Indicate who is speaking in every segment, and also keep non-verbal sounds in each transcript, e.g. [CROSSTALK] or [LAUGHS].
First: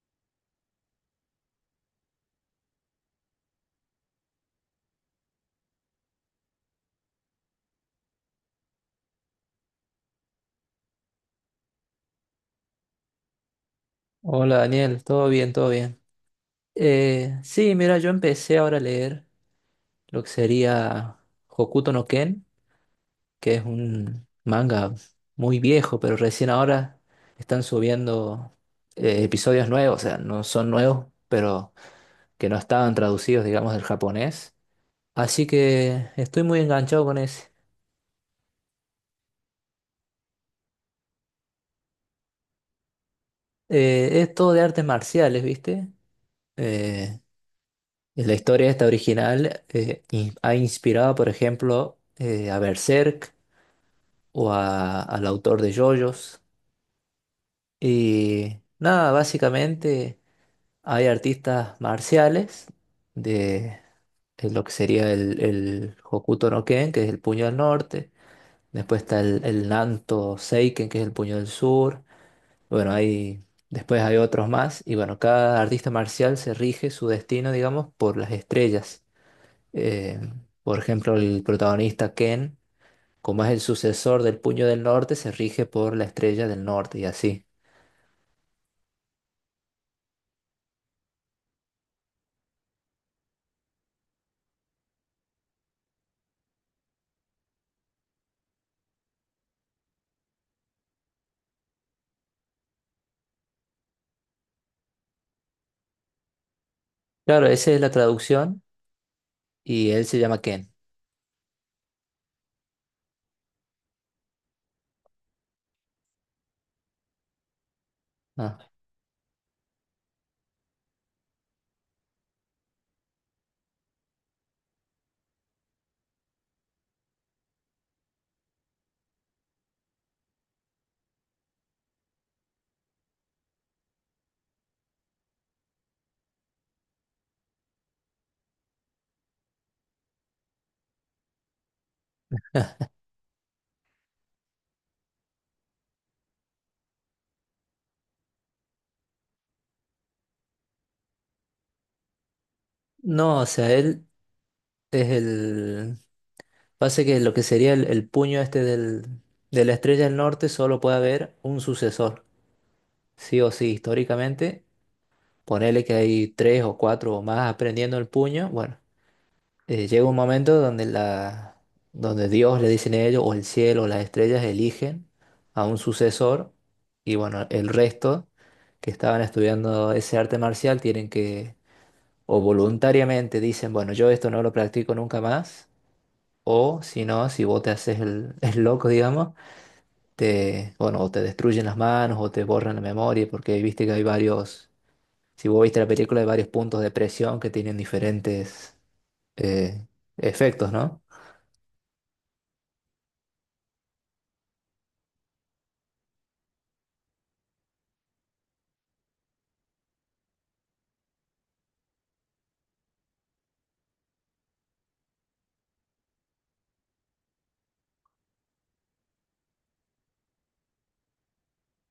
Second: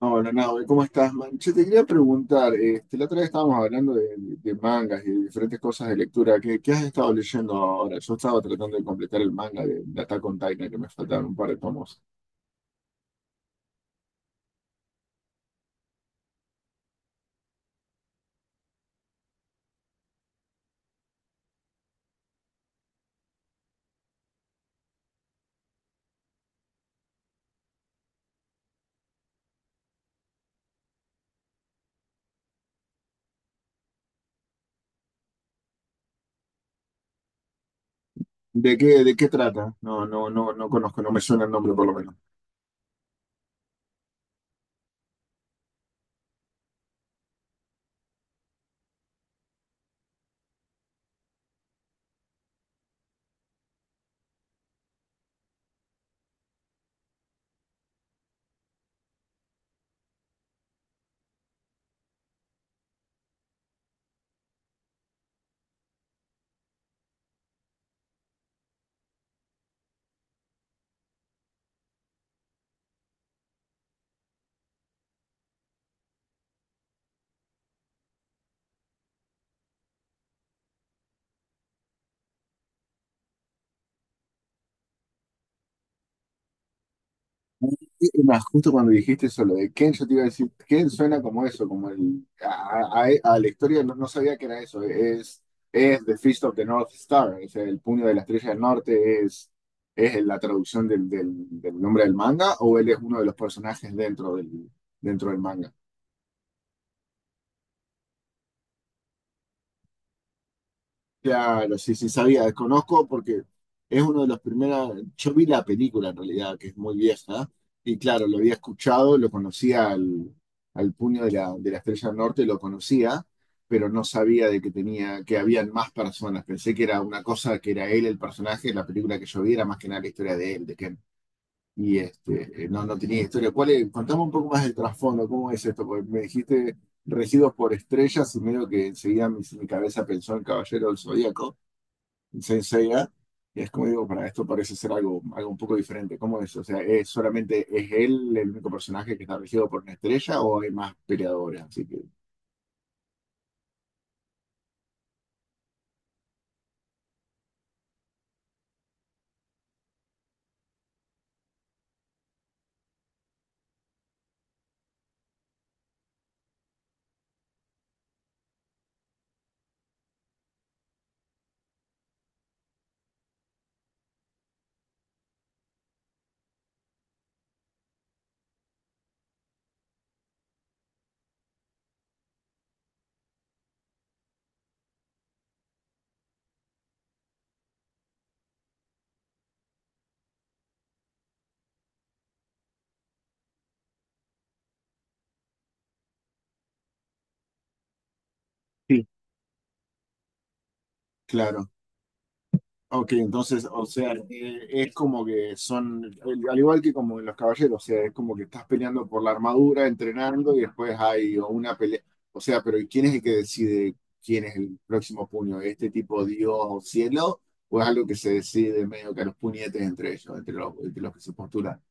Speaker 1: Hola, Nahue, ¿cómo estás, man? Che, te quería preguntar, este, la otra vez estábamos hablando de mangas y de diferentes cosas de lectura. ¿Qué has estado leyendo ahora? Yo estaba tratando de completar el manga de Attack on Titan, que me faltaron un par de tomos.
Speaker 2: Hola Daniel, todo bien, todo bien. Sí, mira, yo empecé ahora a leer lo que sería Hokuto no Ken, que es un manga muy viejo, pero recién ahora están subiendo episodios nuevos, o sea, no son nuevos, pero que no estaban traducidos, digamos, del japonés. Así que estoy muy enganchado con ese.
Speaker 1: ¿De qué trata? No, conozco, no me suena el nombre por lo menos.
Speaker 2: Es todo de artes marciales, ¿viste? Eh, la historia esta original ha inspirado, por ejemplo, a Berserk, o al autor de JoJo's. Y nada, básicamente hay artistas marciales de, de lo que sería el Hokuto no Ken, que es el puño del norte. Después está el Nanto Seiken, que es el puño del sur. Bueno, después hay otros más. Y bueno, cada artista marcial se rige su destino, digamos, por las estrellas. Eh, por ejemplo, el protagonista Ken, como es el sucesor del puño del norte, se rige por la estrella del norte y así.
Speaker 1: Y más justo cuando dijiste eso, lo de Ken, yo te iba a decir, Ken suena como eso, como a la historia, no sabía que era eso, es The Fist of the North Star, es el puño de la estrella del norte, es la traducción del nombre del manga, o él es uno de los personajes dentro del manga.
Speaker 2: Claro, esa es la traducción y él se llama Ken.
Speaker 1: Claro, sí, sí, sabía, desconozco porque es uno de los primeros, yo vi la película en realidad, que es muy vieja, y claro, lo había
Speaker 2: Ah.
Speaker 1: escuchado, lo conocía al, al puño de la Estrella del Norte, lo conocía, pero no sabía de que tenía, que habían más personas, pensé que era una cosa, que era él el personaje, la película que yo vi era más que nada la historia de él, de Ken, y este, no, no tenía historia. ¿Cuál es? Contame un poco más del trasfondo, ¿cómo es esto? Porque me dijiste regidos por estrellas y medio que enseguida mi cabeza pensó en Caballero del Zodíaco, Saint Seiya, y es como digo, para esto parece ser algo, algo un poco diferente. ¿Cómo es? O sea, ¿es solamente es él el único personaje que está regido por una estrella o hay más peleadores? Así que,
Speaker 2: No, o sea, él es el... Pasa que lo que sería el puño este de la estrella del norte solo puede haber un sucesor, sí o sí, históricamente. Ponele que hay tres o cuatro o más aprendiendo el puño. Bueno, llega un momento donde Dios le dicen a ellos, o el cielo, o las estrellas eligen a un sucesor y bueno, el resto que estaban estudiando ese arte marcial tienen que o voluntariamente dicen, bueno, yo esto no lo practico nunca más, o si no, si vos te haces el, [LAUGHS] el loco, digamos, bueno, o te destruyen las manos o te borran la memoria, porque viste que hay varios, si vos viste la película, hay varios puntos de presión que tienen diferentes
Speaker 1: sí,
Speaker 2: eh, efectos, ¿no?
Speaker 1: claro. Ok, entonces, o sea, es como que son, al igual que como en los caballeros, o sea, es como que estás peleando por la armadura, entrenando y después hay una pelea. O sea, pero ¿y quién es el que decide quién es el próximo puño? ¿Este tipo Dios o cielo? ¿O es algo que se decide medio que a los puñetes entre ellos, entre los que se postulan?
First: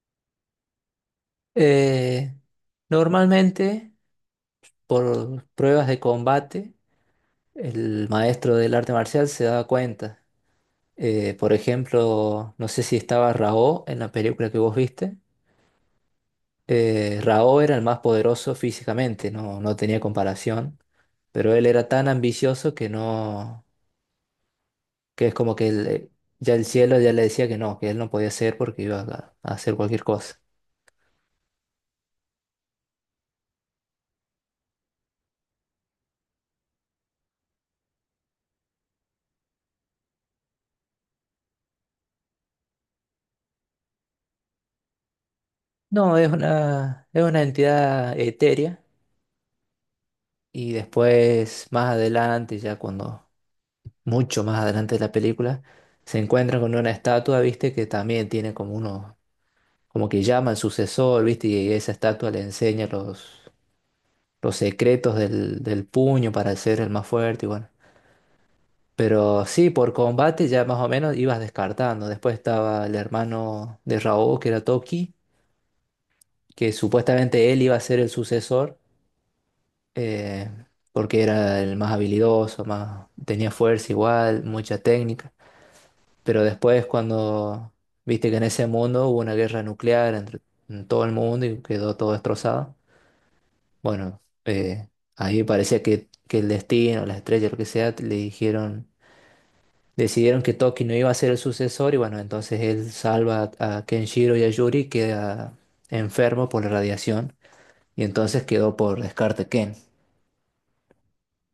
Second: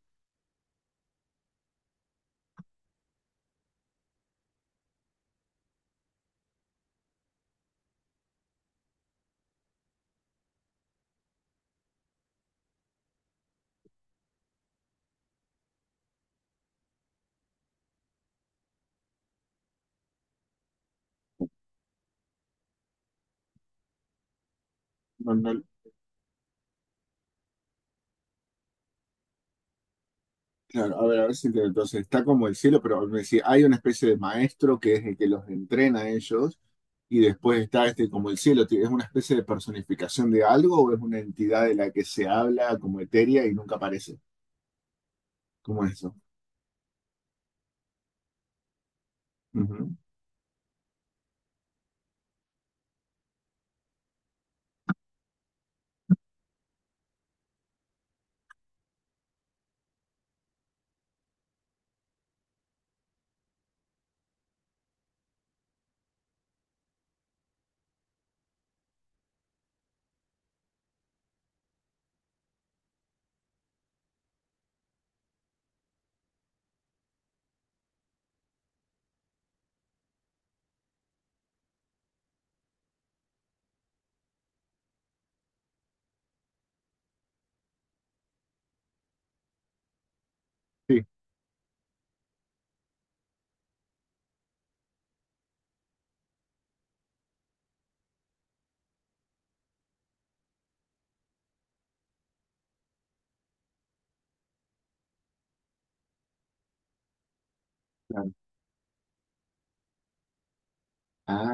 Speaker 2: Eh, Normalmente, por pruebas de combate, el maestro del arte marcial se da cuenta. Por ejemplo, no sé si estaba Raó en la película que vos viste. Rao era el más poderoso físicamente, no, no tenía comparación, pero él era tan ambicioso que no, que
Speaker 1: No,
Speaker 2: es como
Speaker 1: no,
Speaker 2: que él, ya el cielo ya le decía que no, que él no podía ser porque iba a hacer cualquier cosa.
Speaker 1: claro, a ver si entiendo. Entonces, está como el cielo, pero me decía, hay una especie de maestro que es el que los entrena a ellos, y después está este como el cielo, ¿es una especie de personificación de algo o es una entidad de la que se habla como etérea y nunca aparece? ¿Cómo es eso?
Speaker 2: No, es una entidad etérea
Speaker 1: Ujú.
Speaker 2: y después más adelante, mucho más adelante de la película, se encuentran con una estatua, viste, que también tiene como uno, como que llama al sucesor, viste, y esa estatua le enseña los secretos del puño para ser el más fuerte y bueno. Pero sí, por combate ya más o menos ibas descartando. Después estaba el hermano de Raúl que era Toki, que supuestamente él iba a ser el sucesor, eh, porque era el más habilidoso, más, tenía fuerza igual, mucha técnica. Pero después cuando viste que en ese mundo hubo una guerra nuclear entre en todo
Speaker 1: Sí,
Speaker 2: el mundo y quedó todo destrozado. Bueno, ahí parecía que el destino, las estrellas, lo que sea, le dijeron, decidieron que Toki no iba a ser el sucesor y bueno, entonces él salva a Kenshiro y a Yuri, queda enfermo por la radiación y
Speaker 1: claro.
Speaker 2: entonces quedó por descarte Ken.
Speaker 1: Ah,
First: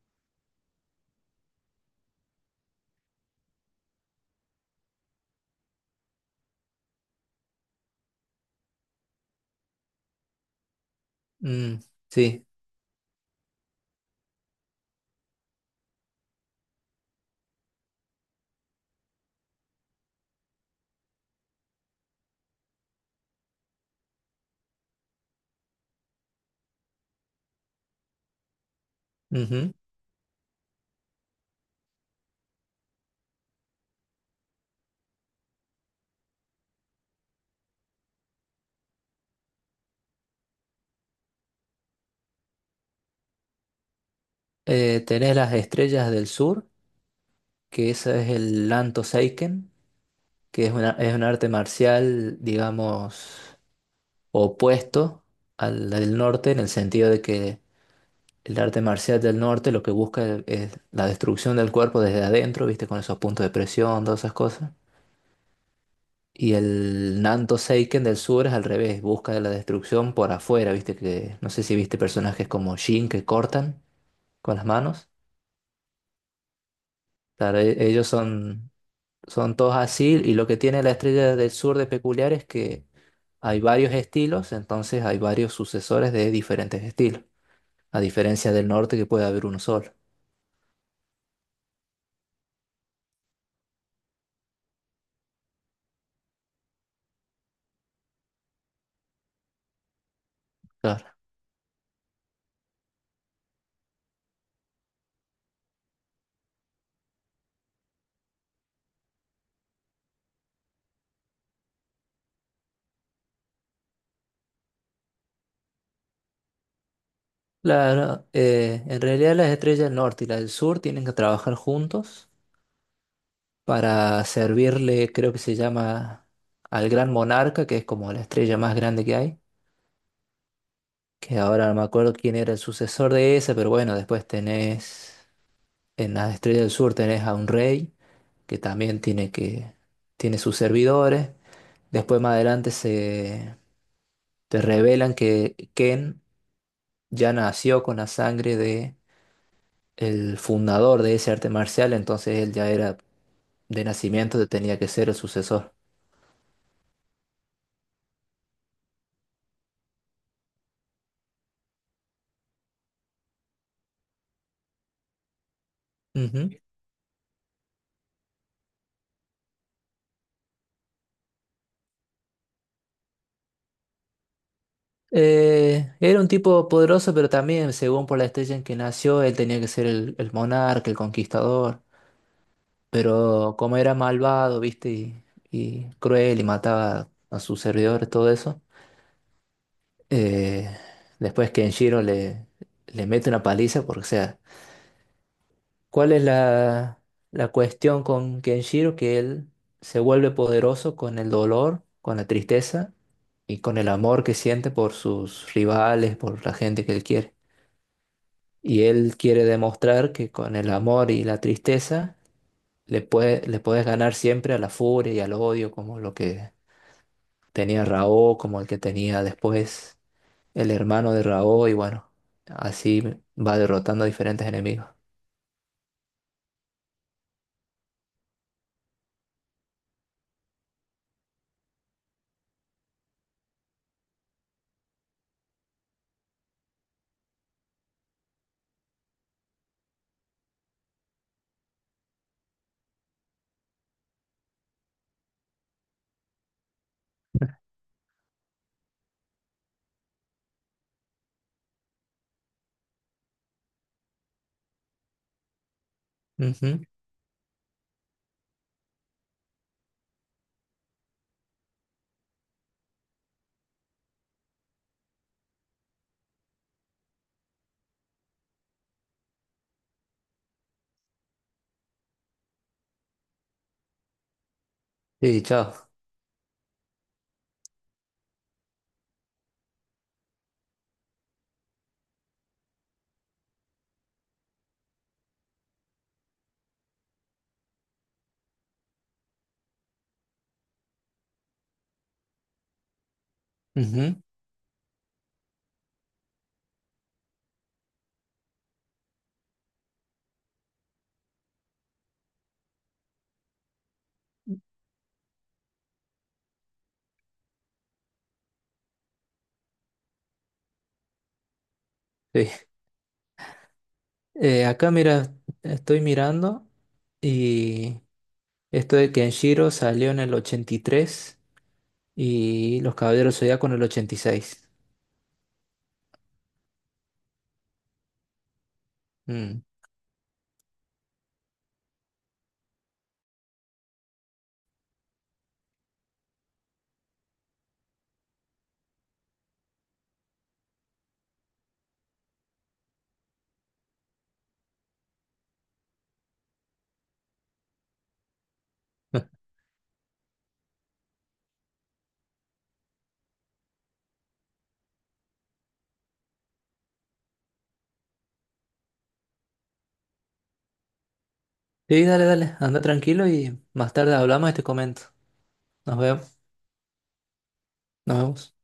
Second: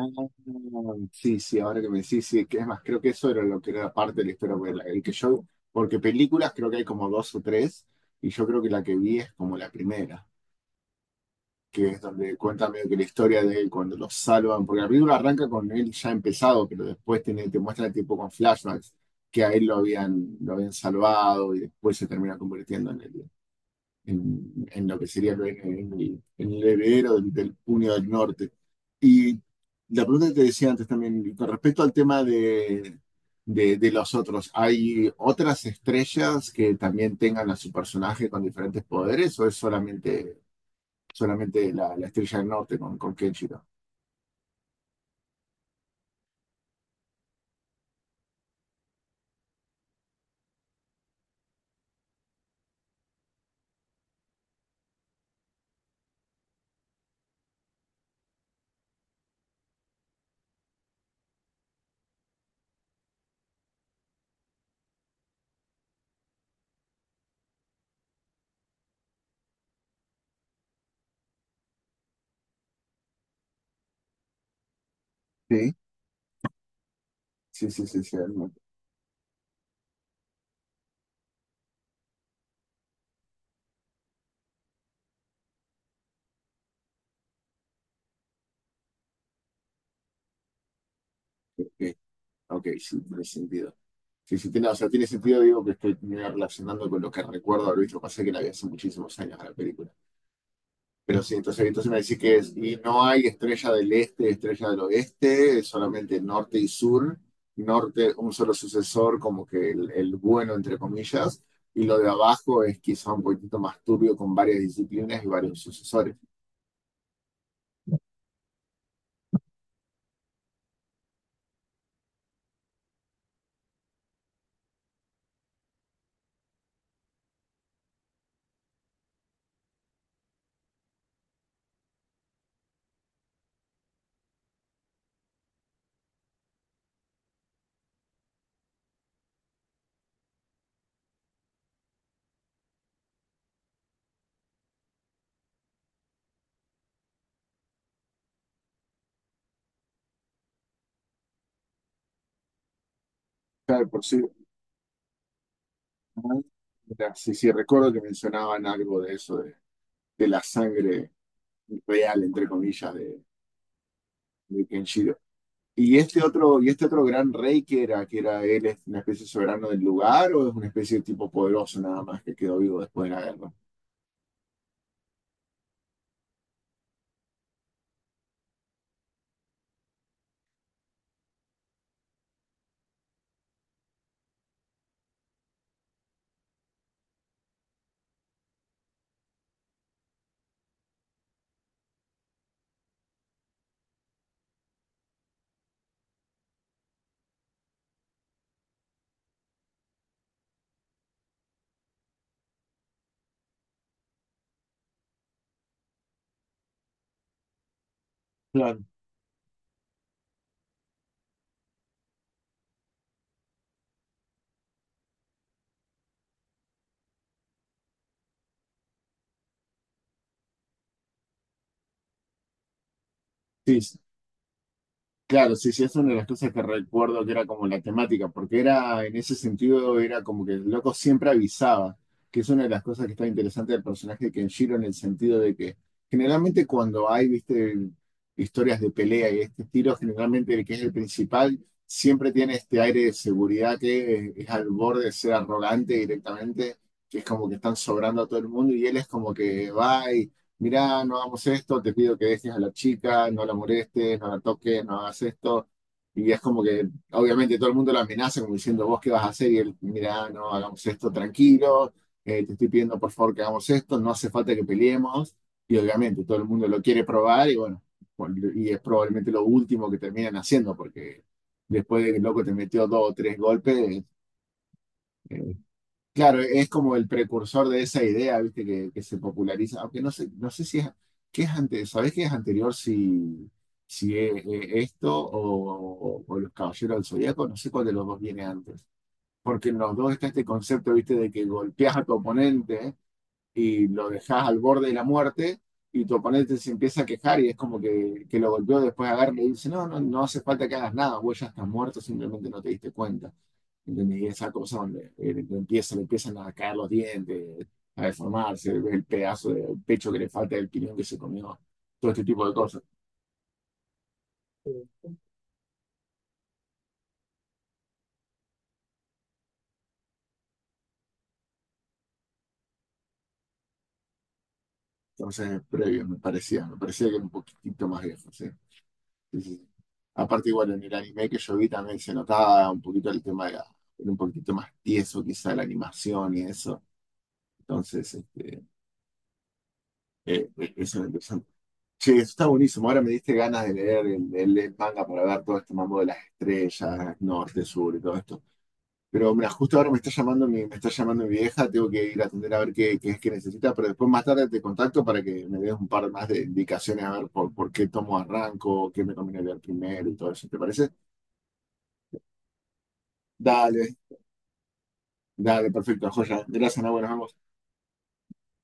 Speaker 1: sí, sí, ahora que me decís, sí, que es más, creo que eso era lo que era parte de la historia, porque la- el que yo, porque películas creo que hay como dos o tres, y yo creo que la que vi es como la primera.
Speaker 2: Mm,
Speaker 1: Que es donde
Speaker 2: sí.
Speaker 1: cuenta medio que la historia de él cuando lo salvan, porque la película arranca con él ya empezado, pero después tiene, te muestran tipo con flashbacks que a él lo habían salvado y después se termina convirtiendo en, el, en lo que sería el, en el, en el heredero del, del Puño del Norte. Y
Speaker 2: Ujú.
Speaker 1: la pregunta que te decía antes también, con respecto al tema de los otros, ¿hay otras estrellas que también tengan a su personaje con diferentes poderes o es solamente solamente la Estrella del Norte con Kenshiro?
Speaker 2: Tenés las estrellas del sur, que esa es el Lanto Seiken, que es una, es un arte marcial, digamos, opuesto al del norte en el sentido de que el arte marcial del norte lo que busca es la destrucción del cuerpo desde adentro, viste, con esos puntos de presión, todas esas cosas. Y el Nanto Seiken del sur es al revés, busca la destrucción por afuera, viste, que no sé si viste personajes como Shin que cortan con las manos.
Speaker 1: Sí.
Speaker 2: Claro,
Speaker 1: Sí, sí, sí,
Speaker 2: ellos
Speaker 1: sí, no.
Speaker 2: son, son todos así y lo que tiene la estrella del sur de peculiar es que hay varios estilos, entonces hay varios sucesores de diferentes estilos, a diferencia del norte que puede haber uno solo.
Speaker 1: Ok, ok, sí, tiene sentido. Sí, sí, tiene, o sea, tiene sentido, digo, que estoy medio relacionando con lo que recuerdo haber visto. Pasé que la vi hace muchísimos años a la película.
Speaker 2: Claro.
Speaker 1: Pero sí, entonces, entonces me decís que es, y no hay estrella del este, estrella del oeste, es solamente norte y sur. Norte, un solo sucesor, como que el bueno, entre comillas. Y lo de abajo es quizá un poquitito más turbio con varias disciplinas y varios sucesores.
Speaker 2: Claro, en realidad las estrellas del norte y las del sur tienen que trabajar juntos para servirle, creo que se llama, al gran monarca, que es como la estrella más grande que hay, que ahora no me acuerdo quién era el sucesor de esa, pero bueno, después tenés, en las estrellas del sur tenés a un rey, que también tiene tiene sus servidores. Después más adelante se te revelan que Ken ya nació con la sangre el fundador de ese arte marcial, entonces él ya era de
Speaker 1: Claro, por sí,
Speaker 2: nacimiento, tenía que ser el sucesor.
Speaker 1: mira. Sí, sí, recuerdo que mencionaban algo de eso, de la sangre real, entre comillas, de Kenshiro.
Speaker 2: Ujú.
Speaker 1: Y este otro gran rey que era él, es una especie de soberano del lugar o es una especie de tipo poderoso nada más que quedó vivo después de la guerra?
Speaker 2: Era un tipo poderoso, pero también, según por la estrella en que nació, él tenía que ser el monarca, el conquistador. Pero como era malvado, viste, y cruel y mataba a sus servidores, todo eso, eh, después Kenshiro le mete una paliza, porque, o sea, ¿cuál es la cuestión con Kenshiro? Que él se vuelve poderoso con el dolor, con la tristeza y con el amor que siente por sus rivales, por la gente que él quiere.
Speaker 1: Claro,
Speaker 2: Y él quiere demostrar que con el amor y la tristeza le puedes ganar siempre a la furia y al odio, como lo que tenía Raoh, como el que tenía después el hermano de Raoh, y bueno, así va
Speaker 1: sí.
Speaker 2: derrotando a diferentes enemigos.
Speaker 1: Claro, sí, sí, es una de las cosas que recuerdo que era como la temática, porque era, en ese sentido, era como que el loco siempre avisaba, que es una de las cosas que está interesante del personaje de Kenshiro, en el sentido de que generalmente cuando hay, viste, historias de pelea y este estilo, generalmente el que es el principal siempre tiene este aire de seguridad que es al borde de ser arrogante directamente, que es como que están sobrando a todo el mundo y él es como que va, mirá, no hagamos esto, te pido que dejes a la chica, no la molestes, no la toques, no hagas esto. Y es como
Speaker 2: Ujú.
Speaker 1: que, obviamente, todo el mundo la amenaza como diciendo, vos qué vas a hacer, y él, mirá, no hagamos esto, tranquilo, te estoy pidiendo por favor que hagamos esto, no hace falta que peleemos. Y obviamente todo el mundo lo quiere probar y bueno, y es probablemente lo último que terminan haciendo, porque después de que el loco te metió dos o tres golpes,
Speaker 2: Sí,
Speaker 1: eh,
Speaker 2: chao.
Speaker 1: claro, es como el precursor de esa idea, ¿viste? Que se populariza, aunque no sé, no sé si es, ¿qué es antes? ¿Sabés qué es anterior si, si es, esto o los Caballeros del Zodíaco? No sé cuál de los dos viene antes. Porque en los dos está este concepto, ¿viste? De que golpeas a tu oponente y lo
Speaker 2: Ujú.
Speaker 1: dejas al borde de la muerte y tu oponente se empieza a quejar y es como que lo golpeó, después agarra y le dice, no, no, no hace falta que hagas nada, vos ya estás muerto, simplemente no te diste cuenta. ¿Entendés? Y esa cosa donde le empiezan a caer los dientes, a deformarse, ves el pedazo del pecho que le falta, el piñón que se comió, todo este tipo
Speaker 2: Sí.
Speaker 1: de cosas.
Speaker 2: Acá mira, estoy mirando y esto de Kenshiro salió en el 83 y Los Caballeros Zodíaco en el 86.
Speaker 1: Entonces, previo, me parecía que era un poquitito más viejo, sí. Sí, sí,
Speaker 2: Mm.
Speaker 1: sí. Aparte, igual en el anime que yo vi también se notaba un poquito el tema de la- era un poquitito más tieso, quizá la animación y eso. Entonces, este, eso era interesante. Che, eso está buenísimo. Ahora me diste ganas de leer el manga para ver todo este mambo de las estrellas, norte, sur y todo esto. Pero
Speaker 2: [LAUGHS]
Speaker 1: mira, justo ahora me está llamando mi, me está llamando mi vieja, tengo que ir a atender a ver qué, qué es que necesita, pero después más tarde te contacto para que me des un par más de indicaciones a ver por qué tomo arranco, qué me conviene leer primero y todo eso, ¿te parece?
Speaker 2: Sí, dale, dale, anda tranquilo y más
Speaker 1: Dale,
Speaker 2: tarde hablamos y te comento.
Speaker 1: dale,
Speaker 2: Nos
Speaker 1: perfecto,
Speaker 2: vemos.
Speaker 1: joya. Gracias, Ana, nos vemos.
Speaker 2: Nos vemos.